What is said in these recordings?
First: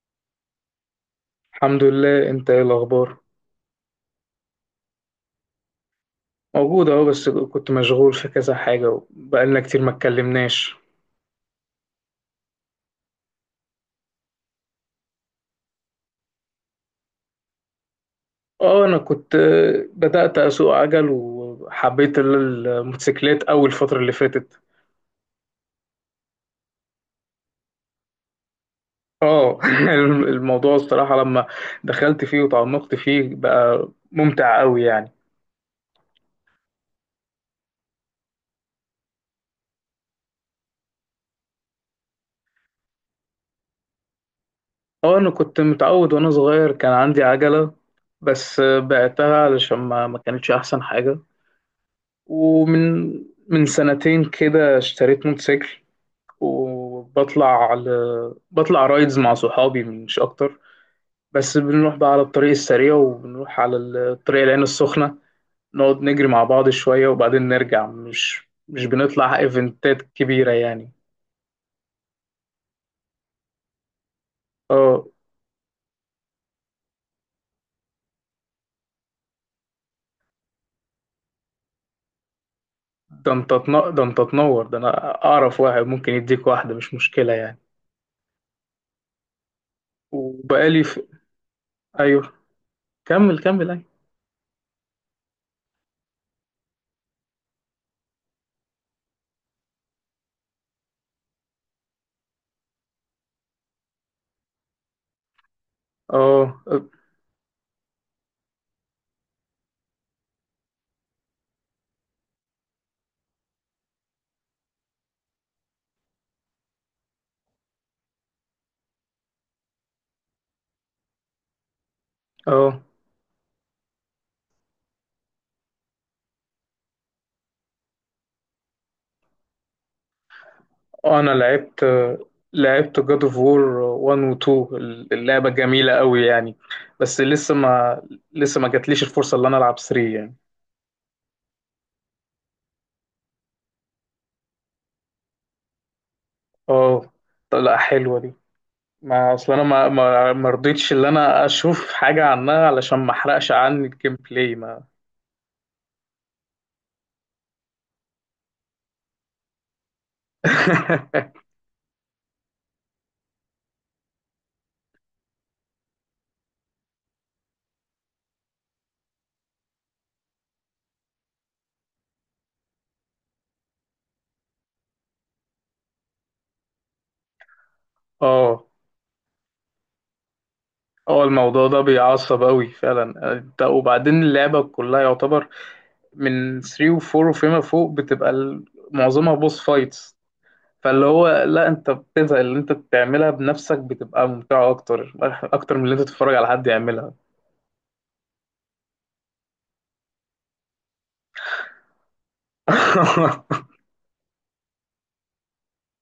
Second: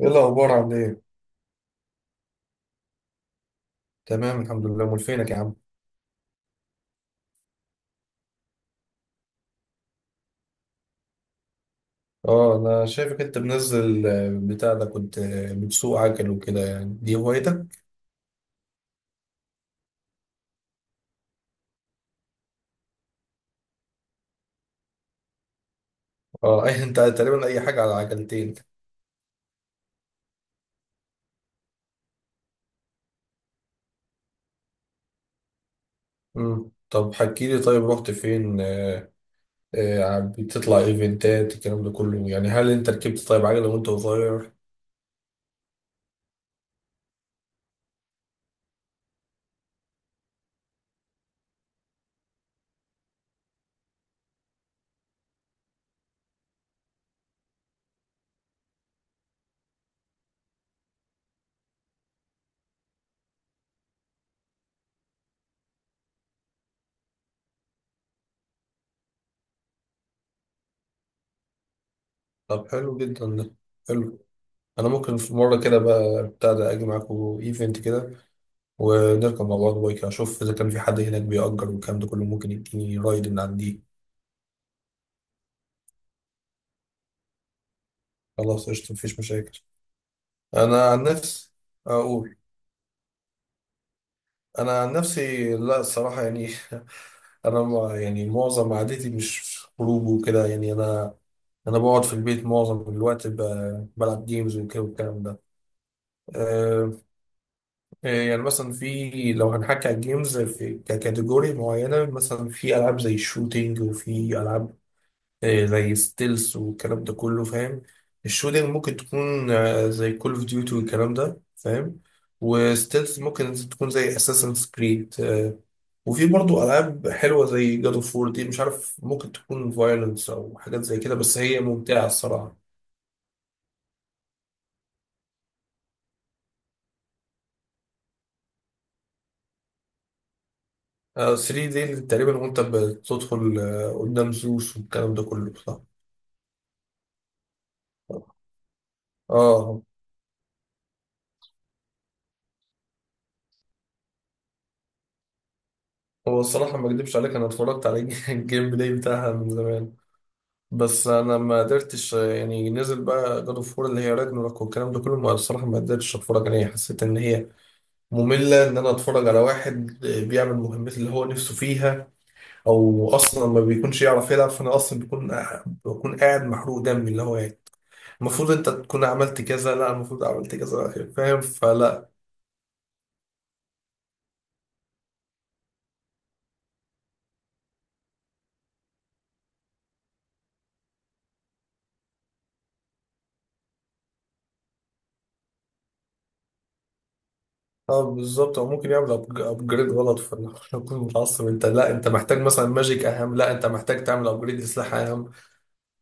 ايه الاخبار؟ عامل ايه؟ الحمد لله. انت ايه الاخبار؟ تمام، الحمد لله. امال فينك يا عم؟ موجود اهو، بس كنت مشغول في كذا حاجه وبقالنا كتير ما اتكلمناش. اه، انا شايفك انت منزل، بتاع ده كنت، بتسوق عجل وكده يعني. دي هوايتك؟ اه انا كنت بدات اسوق عجل وحبيت الموتوسيكلات اول الفتره اللي فاتت. اه اي انت تقريبا اي حاجه على عجلتين. اه الموضوع الصراحه لما دخلت فيه وتعمقت فيه بقى ممتع قوي يعني. طب حكي لي. طيب رحت فين؟ بتطلع ايفنتات الكلام ده كله؟ يعني هل انت ركبت طيب عجله وانت صغير؟ اه انا كنت متعود وانا صغير كان عندي عجله، بس بعتها علشان ما كانتش احسن حاجه. ومن من سنتين كده اشتريت موتوسيكل. وبطلع على بطلع رايدز مع صحابي مش اكتر. بس بنروح بقى على الطريق السريع وبنروح على الطريق العين السخنة، نقعد نجري مع بعض شوية وبعدين نرجع. مش بنطلع ايفنتات كبيرة يعني. طب حلو جدا ده، حلو. انا اه. ممكن في مره كده بقى بتاع ده اجي معاكم ايفنت كده، ونركب مع بعض بايك، اشوف اذا كان في حد هناك بيأجر والكلام ده كله، ممكن يديني رايد من عندي. ده انت تنور، ده انا اعرف واحد ممكن يديك واحدة، مش مشكلة يعني. خلاص، قشطة، مفيش مشاكل. أنا وبقالي عن في... نفسي ايوه، أقول، كمل، ايوه. أنا عن نفسي لا، الصراحة يعني. أنا ما يعني معظم عادتي مش خروج وكده يعني. أنا بقعد في البيت معظم الوقت، بلعب جيمز وكده والكلام ده. اه اه. أه. يعني مثلا في، لو هنحكي على الجيمز، في ككاتيجوري معينة. مثلا في ألعاب زي الشوتينج، وفي ألعاب زي ستيلز والكلام ده كله فاهم. الشوتنج ممكن تكون زي كول اوف ديوتي والكلام ده فاهم. آه. وستيلز ممكن تكون زي اساسنز كريد. وفي برضو العاب حلوه زي جاد اوف وور، دي مش عارف، ممكن تكون فايلنس او حاجات زي كده، انا بس هي لعبت، ممتعه الصراحه. جاد اوف وور 1 و 2. اللعبه جميله قوي يعني. بس لسه ما جاتليش الفرصه اللي انا العب 3 يعني. 3 دي تقريبا وانت بتدخل قدام زوس والكلام ده كله، صح؟ اه طب لا، حلوه دي. ما اصل انا اه. ما رضيتش ان انا اشوف حاجه عنها علشان ما احرقش عني الجيم بلاي ما. هو الصراحه ما اكدبش عليك، انا اتفرجت على الجيم بلاي بتاعها من زمان. بس انا ما قدرتش يعني. نزل بقى جاد اوف وور اللي هي راجناروك والكلام ده كله، ما الصراحه ما قدرتش اتفرج عليها. حسيت ان هي ممله، ان انا اتفرج على واحد بيعمل مهمات اللي هو نفسه فيها، او اصلا ما بيكونش يعرف يلعب، فانا اصلا بيكون، بكون قاعد محروق دمي اللي هو يعني المفروض اه انت تكون عملت كذا، لا المفروض عملت كذا، اه. فاهم؟ الموضوع ده فلا. بيعصب قوي فعلا انت. وبعدين اللعبه كلها يعتبر من 3 و 4 وفيما فوق بتبقى معظمها بوس فايتس. فاللي هو لا، انت بتزهق. اللي انت بتعملها بنفسك بتبقى ممتعة اكتر، اكتر من اللي انت تتفرج على حد يعملها. اه بالظبط. او ممكن يعمل ابجريد غلط، فانا اكون متعصب، انت لا انت محتاج مثلا ماجيك اهم، لا انت محتاج تعمل ابجريد لسلاح اهم.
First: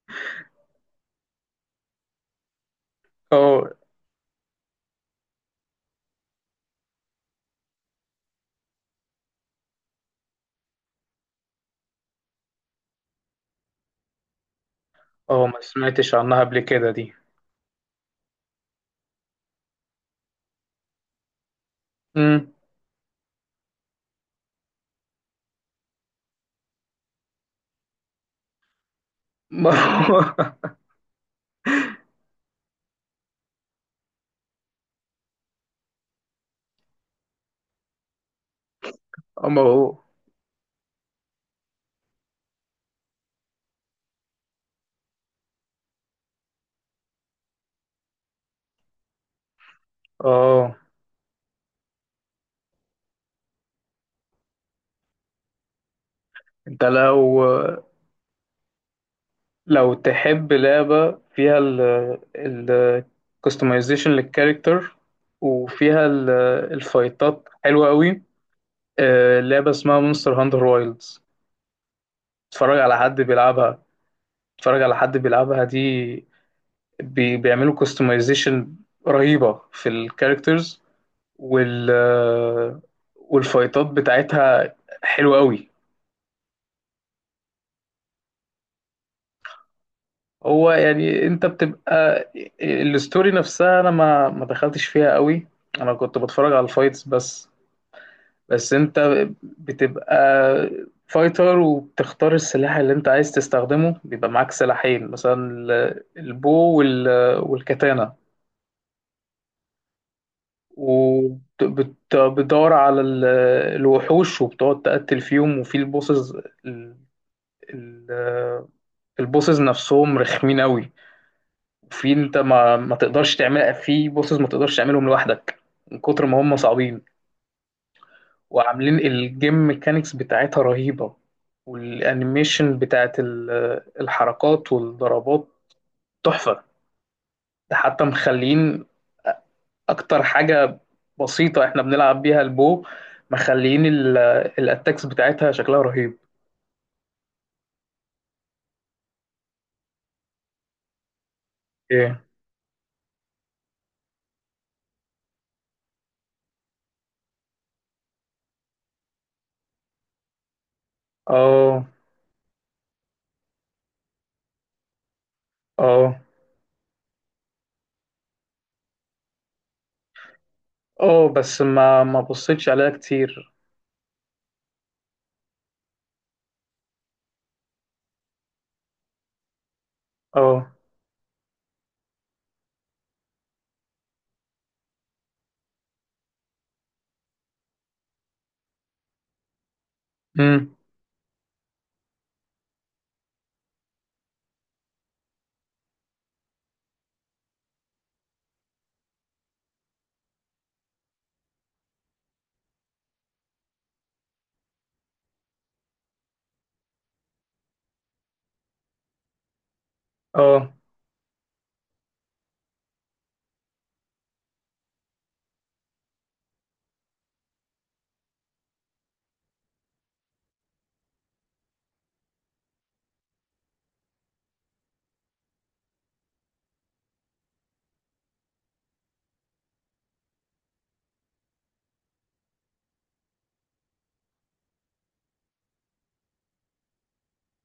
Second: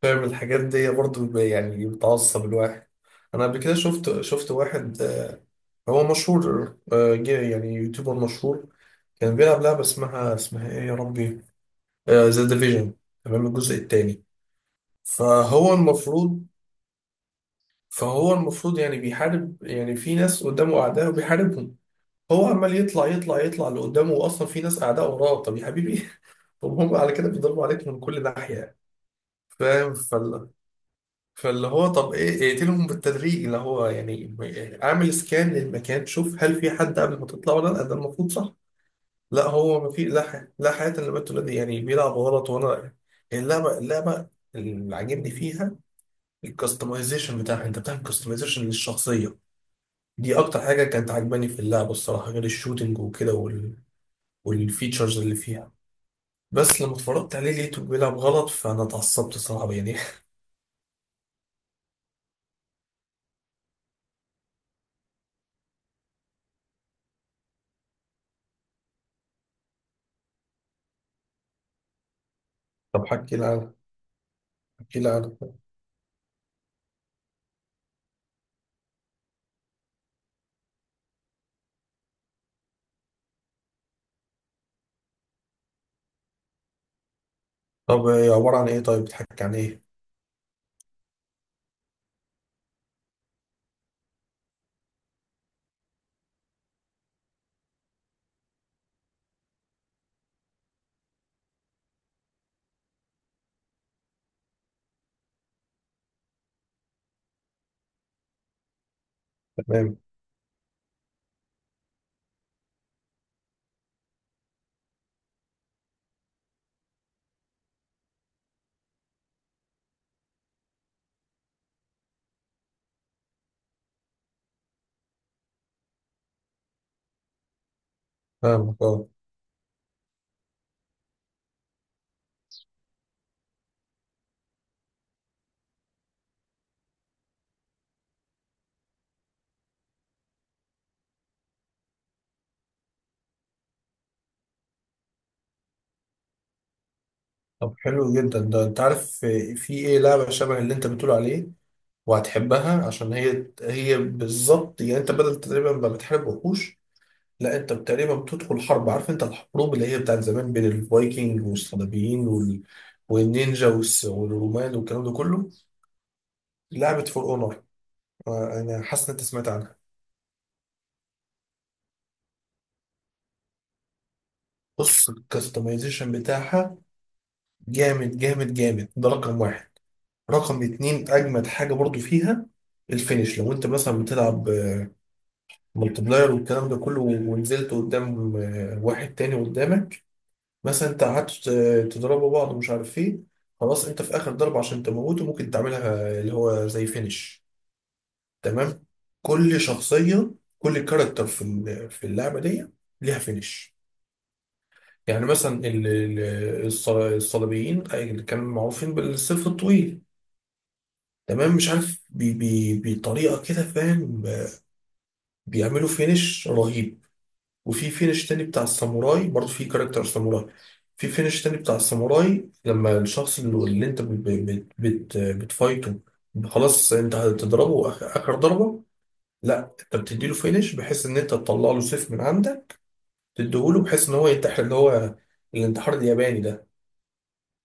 فاهم الحاجات دي برضه يعني بتعصب الواحد. انا قبل اه كده شفت واحد هو مشهور، جه يعني يوتيوبر مشهور. كان بيلعب لعبة اسمها، ايه يا ربي، ذا ديفيجن، تمام، الجزء الثاني. اه. ما فهو سمعتش عنها المفروض قبل كده دي. فهو المفروض يعني بيحارب، يعني في ناس قدامه اعداء وبيحاربهم. هو امم. عمال يطلع يطلع يطلع لقدامه، واصلا في ناس اعداء وراه. طب يا حبيبي طب هم على كده بيضربوا عليك من كل ناحية، ما فاهم؟ هو فاللي هو طب ايه، اقتلهم بالتدريج اللي هو يعني اعمل سكان للمكان، شوف هل في حد قبل ما تطلع ولا لا، ده المفروض صح؟ لا، ما هو ما هو في. لا حياة لا حياة للبنت دي، يعني بيلعب غلط وانا. اللعبة اللي عاجبني فيها الكستمايزيشن بتاعها، انت بتعمل كستمايزيشن للشخصية. دي اكتر اه. حاجة كانت عاجباني في اللعبة الصراحة، غير الشوتينج وكده وال... والفيتشرز اللي فيها. بس انت لما اتفرجت لو عليه لقيته بيلعب غلط، فانا اتعصبت صراحة لو يعني. تحب لعبة فيها ال ال customization للكاركتر، وفيها الفايتات حلوة قوي. لعبة اسمها مونستر هانتر وايلدز. اتفرج على طب حد حكي لي عنها. بيلعبها. اتفرج على حكي لي حد عنها. بيلعبها دي بيعملوا كاستمايزيشن رهيبة في الكاركترز، وال والفايتات بتاعتها حلوة قوي. طب إيه؟ عبارة عن ايه طيب؟ بتحكي عن ايه؟ هو يعني انت بتبقى، الستوري نفسها انا ما دخلتش فيها قوي. انا كنت بتفرج على الفايتس بس. بس انت بتبقى فايتر، وبتختار السلاح اللي انت عايز تستخدمه. بيبقى معاك سلاحين، مثلا البو والكاتانا. تمام، وبتدور على الوحوش وبتقعد تقتل فيهم وفي البوسز. ال- ال- البوسز نفسهم رخمين قوي. وفي انت ما تقدرش تعمل، في بوسز ما تقدرش تعملهم لوحدك من كتر ما هم صعبين. فاهمك، وعاملين اه. الجيم ميكانيكس بتاعتها رهيبة، والانيميشن بتاعت الحركات والضربات تحفة. ده حتى مخلين اكتر حاجه بسيطه احنا بنلعب بيها البو، مخليين الاتاكس بتاعتها شكلها رهيب. طب حلو جدا ده. انت عارف في ايه لعبة شبه اللي انت بتقول عليه ايه. وهتحبها، عشان هي هي بالظبط. يعني انت بدل تقريبا ما بتحارب وحوش، لا انت تقريبا بتدخل حرب. عارف انت الحروب اللي هي بتاعت زمان بين الفايكنج اه والصليبيين وال... والنينجا والس... والرومان والكلام ده كله. اه. لعبة فور اونر. انا حاسس ان انت سمعت عنها. اه بس ما بصيتش عليها كتير. بص الكستمايزيشن بتاعها جامد جامد جامد، ده رقم واحد. رقم اه. اتنين، اجمد حاجه برضو فيها الفينش. لو انت مثلا بتلعب ملتي بلاير والكلام ده كله، ونزلت قدام واحد تاني قدامك، امم. مثلا انت قعدت تضربوا بعض ومش عارف ايه، خلاص، انت في اخر ضربه عشان تموته ممكن تعملها اللي هو زي فينش. تمام. كل شخصيه، كل كاركتر في في اللعبه دي ليها فينش. يعني مثلا الصليبيين، أي اللي كانوا معروفين بالسيف الطويل، اه تمام، مش عارف بي بي بطريقه كده فاهم، بيعملوا فينش رهيب. وفي فينش تاني بتاع الساموراي، برضه في كاركتر ساموراي. في فينش تاني بتاع الساموراي، لما الشخص اللي انت بت بت بت بتفايته، خلاص انت هتضربه اخر ضربه، لا انت بتديله فينش بحيث ان انت تطلع له سيف من عندك، تديهوله بحيث ان هو ينتحر اللي هو الانتحار الياباني ده،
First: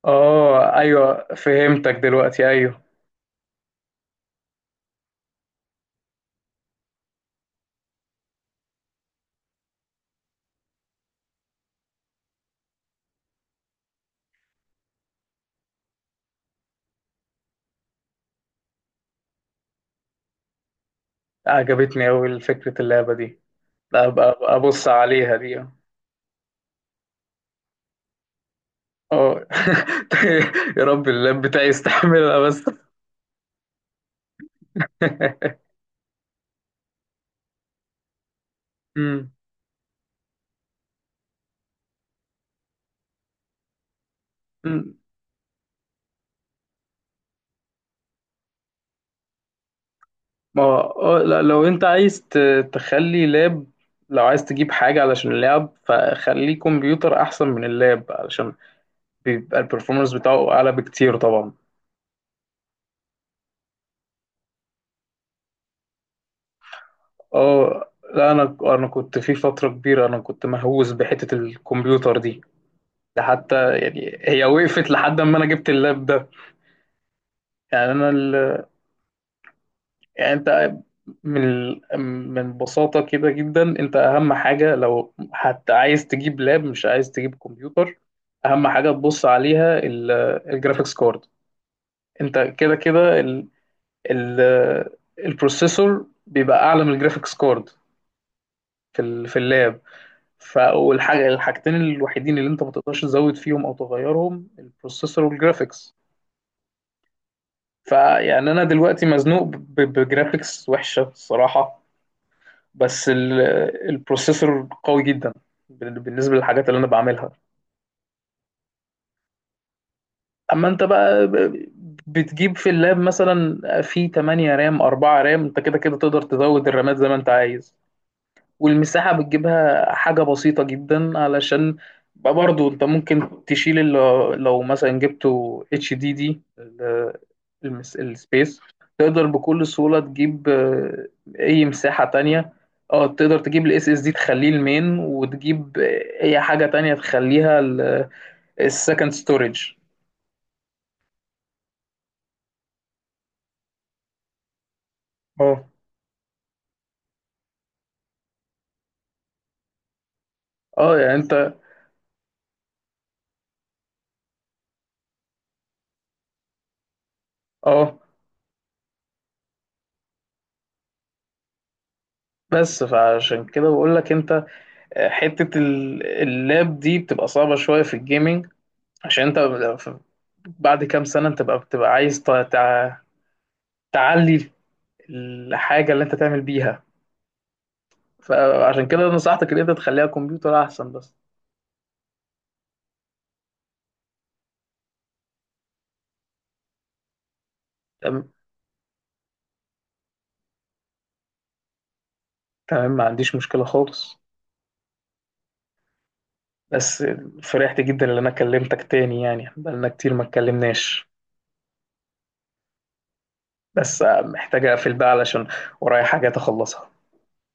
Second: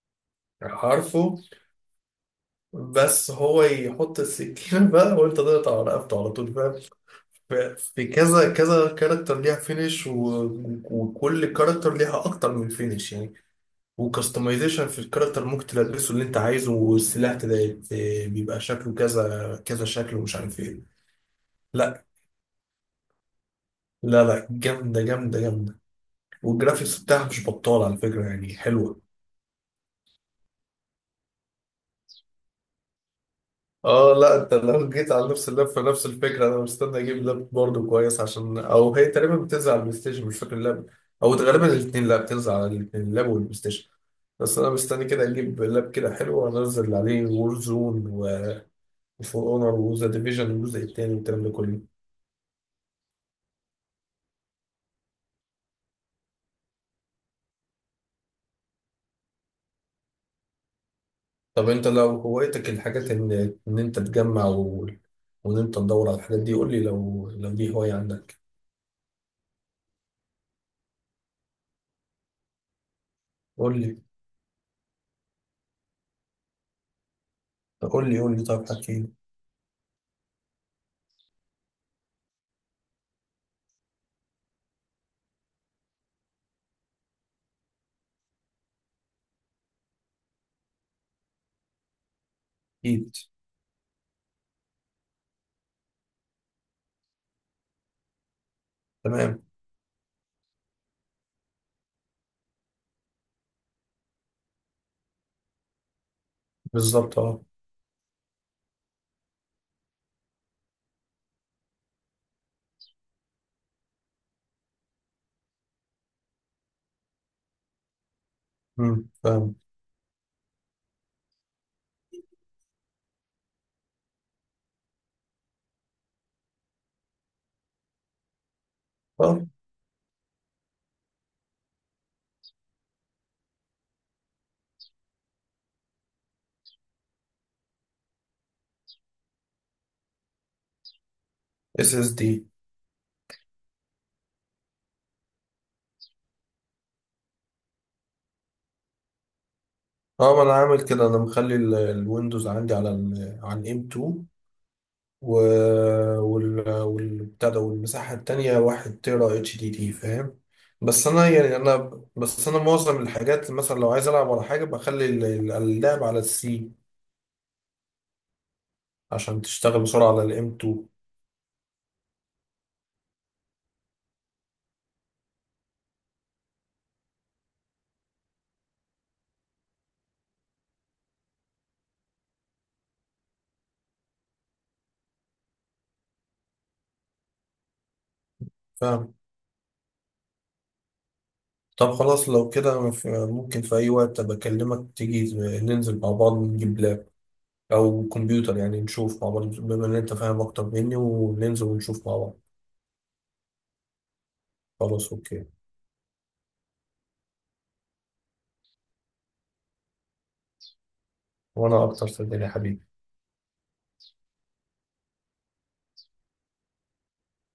اه، ايوه عارفه؟ فهمتك دلوقتي، ايوه. بس هو يحط السكينه بقى، وانت تقطع رقبته على طول، فاهم؟ ف- في كذا كذا كاركتر ليها فينش، وكل كاركتر ليها اكتر من فينش يعني. وكستمايزيشن في الكاركتر ممكن تلبسه اللي انت عايزه، والسلاح بيبقى شكله كذا كذا شكل ومش عارف ايه. لا، عجبتني اوي فكره اللعبه دي. لا، لا ابقى لا، ابص جامده عليها جامده دي، اه. جامده. والجرافيكس بتاعها مش بطاله على فكره، يعني حلوه. يا رب اللاب بتاعي يستحملها بس. اه لا، انت لو جيت على نفس اللاب فنفس الفكره. انا مستني اجيب لاب برضه كويس عشان، او هي امم. تقريبا بتنزل على البلاي ستيشن مش فاكر اللاب، او غالبا الاثنين. لا، بتنزل على الاثنين، اللاب والبلاي ستيشن. بس انا مستني كده اجيب لاب كده حلو وانزل عليه وور زون وفور اونر وذا ديفيجن ما هو الجزء الثاني لا، والكلام ده لو كله. انت عايز تخلي لاب، لو عايز تجيب حاجة علشان اللاب فخليه كمبيوتر أحسن من اللاب، علشان بيبقى البرفورمانس بتاعه أعلى بكتير طبعا. طب انت لو هوايتك الحاجات ان انت تجمع و... وان انت تدور على الحاجات دي، قول لي لو دي اه هوايه لا، عندك. أنا كنت في فترة كبيرة، أنا كنت مهووس بحتة الكمبيوتر دي. ده حتى قول لي يعني هي وقفت لحد ما أنا جبت اللاب ده. يعني أنا، قول لي قول لي. طب حكي لي. يعني انت، من من بساطة كده جدا، انت اهم حاجة لو حتى عايز تجيب لاب مش عايز تجيب كمبيوتر، اهم حاجة تبص عليها الجرافيكس كارد. انت كده اكيد. كده ال- البروسيسور بيبقى اعلى من الجرافيكس كارد في في تمام. اللاب. والحاجة، الحاجتين الوحيدين اللي انت ما تقدرش تزود فيهم او تغيرهم البروسيسور والجرافيكس. بالظبط، اه. فيعني انا دلوقتي مزنوق بجرافيكس وحشة الصراحة، بس البروسيسور قوي جدا بالنسبة للحاجات اللي أنا بعملها. امم، فاهم. أما أنت بقى بتجيب في اللاب مثلا في 8 رام، 4 رام، أنت كده كده تقدر تزود الرامات زي ما أنت عايز. والمساحة اه. بتجيبها حاجة بسيطة جدا، علشان بقى برضو انت ممكن تشيل، اللي لو مثلا جبته اتش دي دي، السبيس تقدر بكل سهولة تجيب اي اس مساحة اس دي. تانية. اه، تقدر تجيب الاس اس دي تخليه المين، وتجيب اي حاجة تانية تخليها السكند ستورج. اه، ما انا عامل كده. انا مخلي الويندوز عندي على ال، على الام 2. و اه وال، والبتاع ده، والمساحه التانيه 1 تيرا اتش دي دي، فاهم. اه، بس يعني انا انت. يعني انا بس انا معظم الحاجات مثلا لو عايز العب على حاجه بخلي اللعب على السي اه عشان تشتغل بسرعه على الام 2. بس فعشان كده بقول لك انت حتة اللاب دي بتبقى صعبة شوية في الجيمنج، عشان انت ف- بعد كام سنة انت بقى بتبقى عايز تعلي الحاجة اللي انت تعمل بيها. فعشان كده فاهم. نصحتك ان انت تخليها كمبيوتر احسن بس. طب خلاص لو كده ممكن في اي وقت بكلمك تيجي ننزل مع بعض نجيب لاب او تمام، كمبيوتر يعني، نشوف مع بعض بما ان انت فاهم اكتر مني، وننزل ونشوف مع بعض. تمام ما عنديش مشكلة خالص. خلاص، اوكي. بس فرحت جدا ان انا كلمتك تاني، يعني بقالنا كتير ما اتكلمناش. وانا اكتر صدقني يا حبيبي. بس محتاج اقفل بقى علشان ورايا حاجات اخلصها.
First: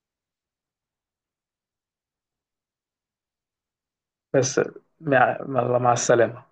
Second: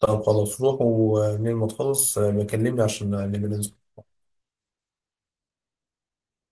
طب خلاص روح، ولما تخلص بكلمني عشان نبقى ننزل. بس مع السلامة.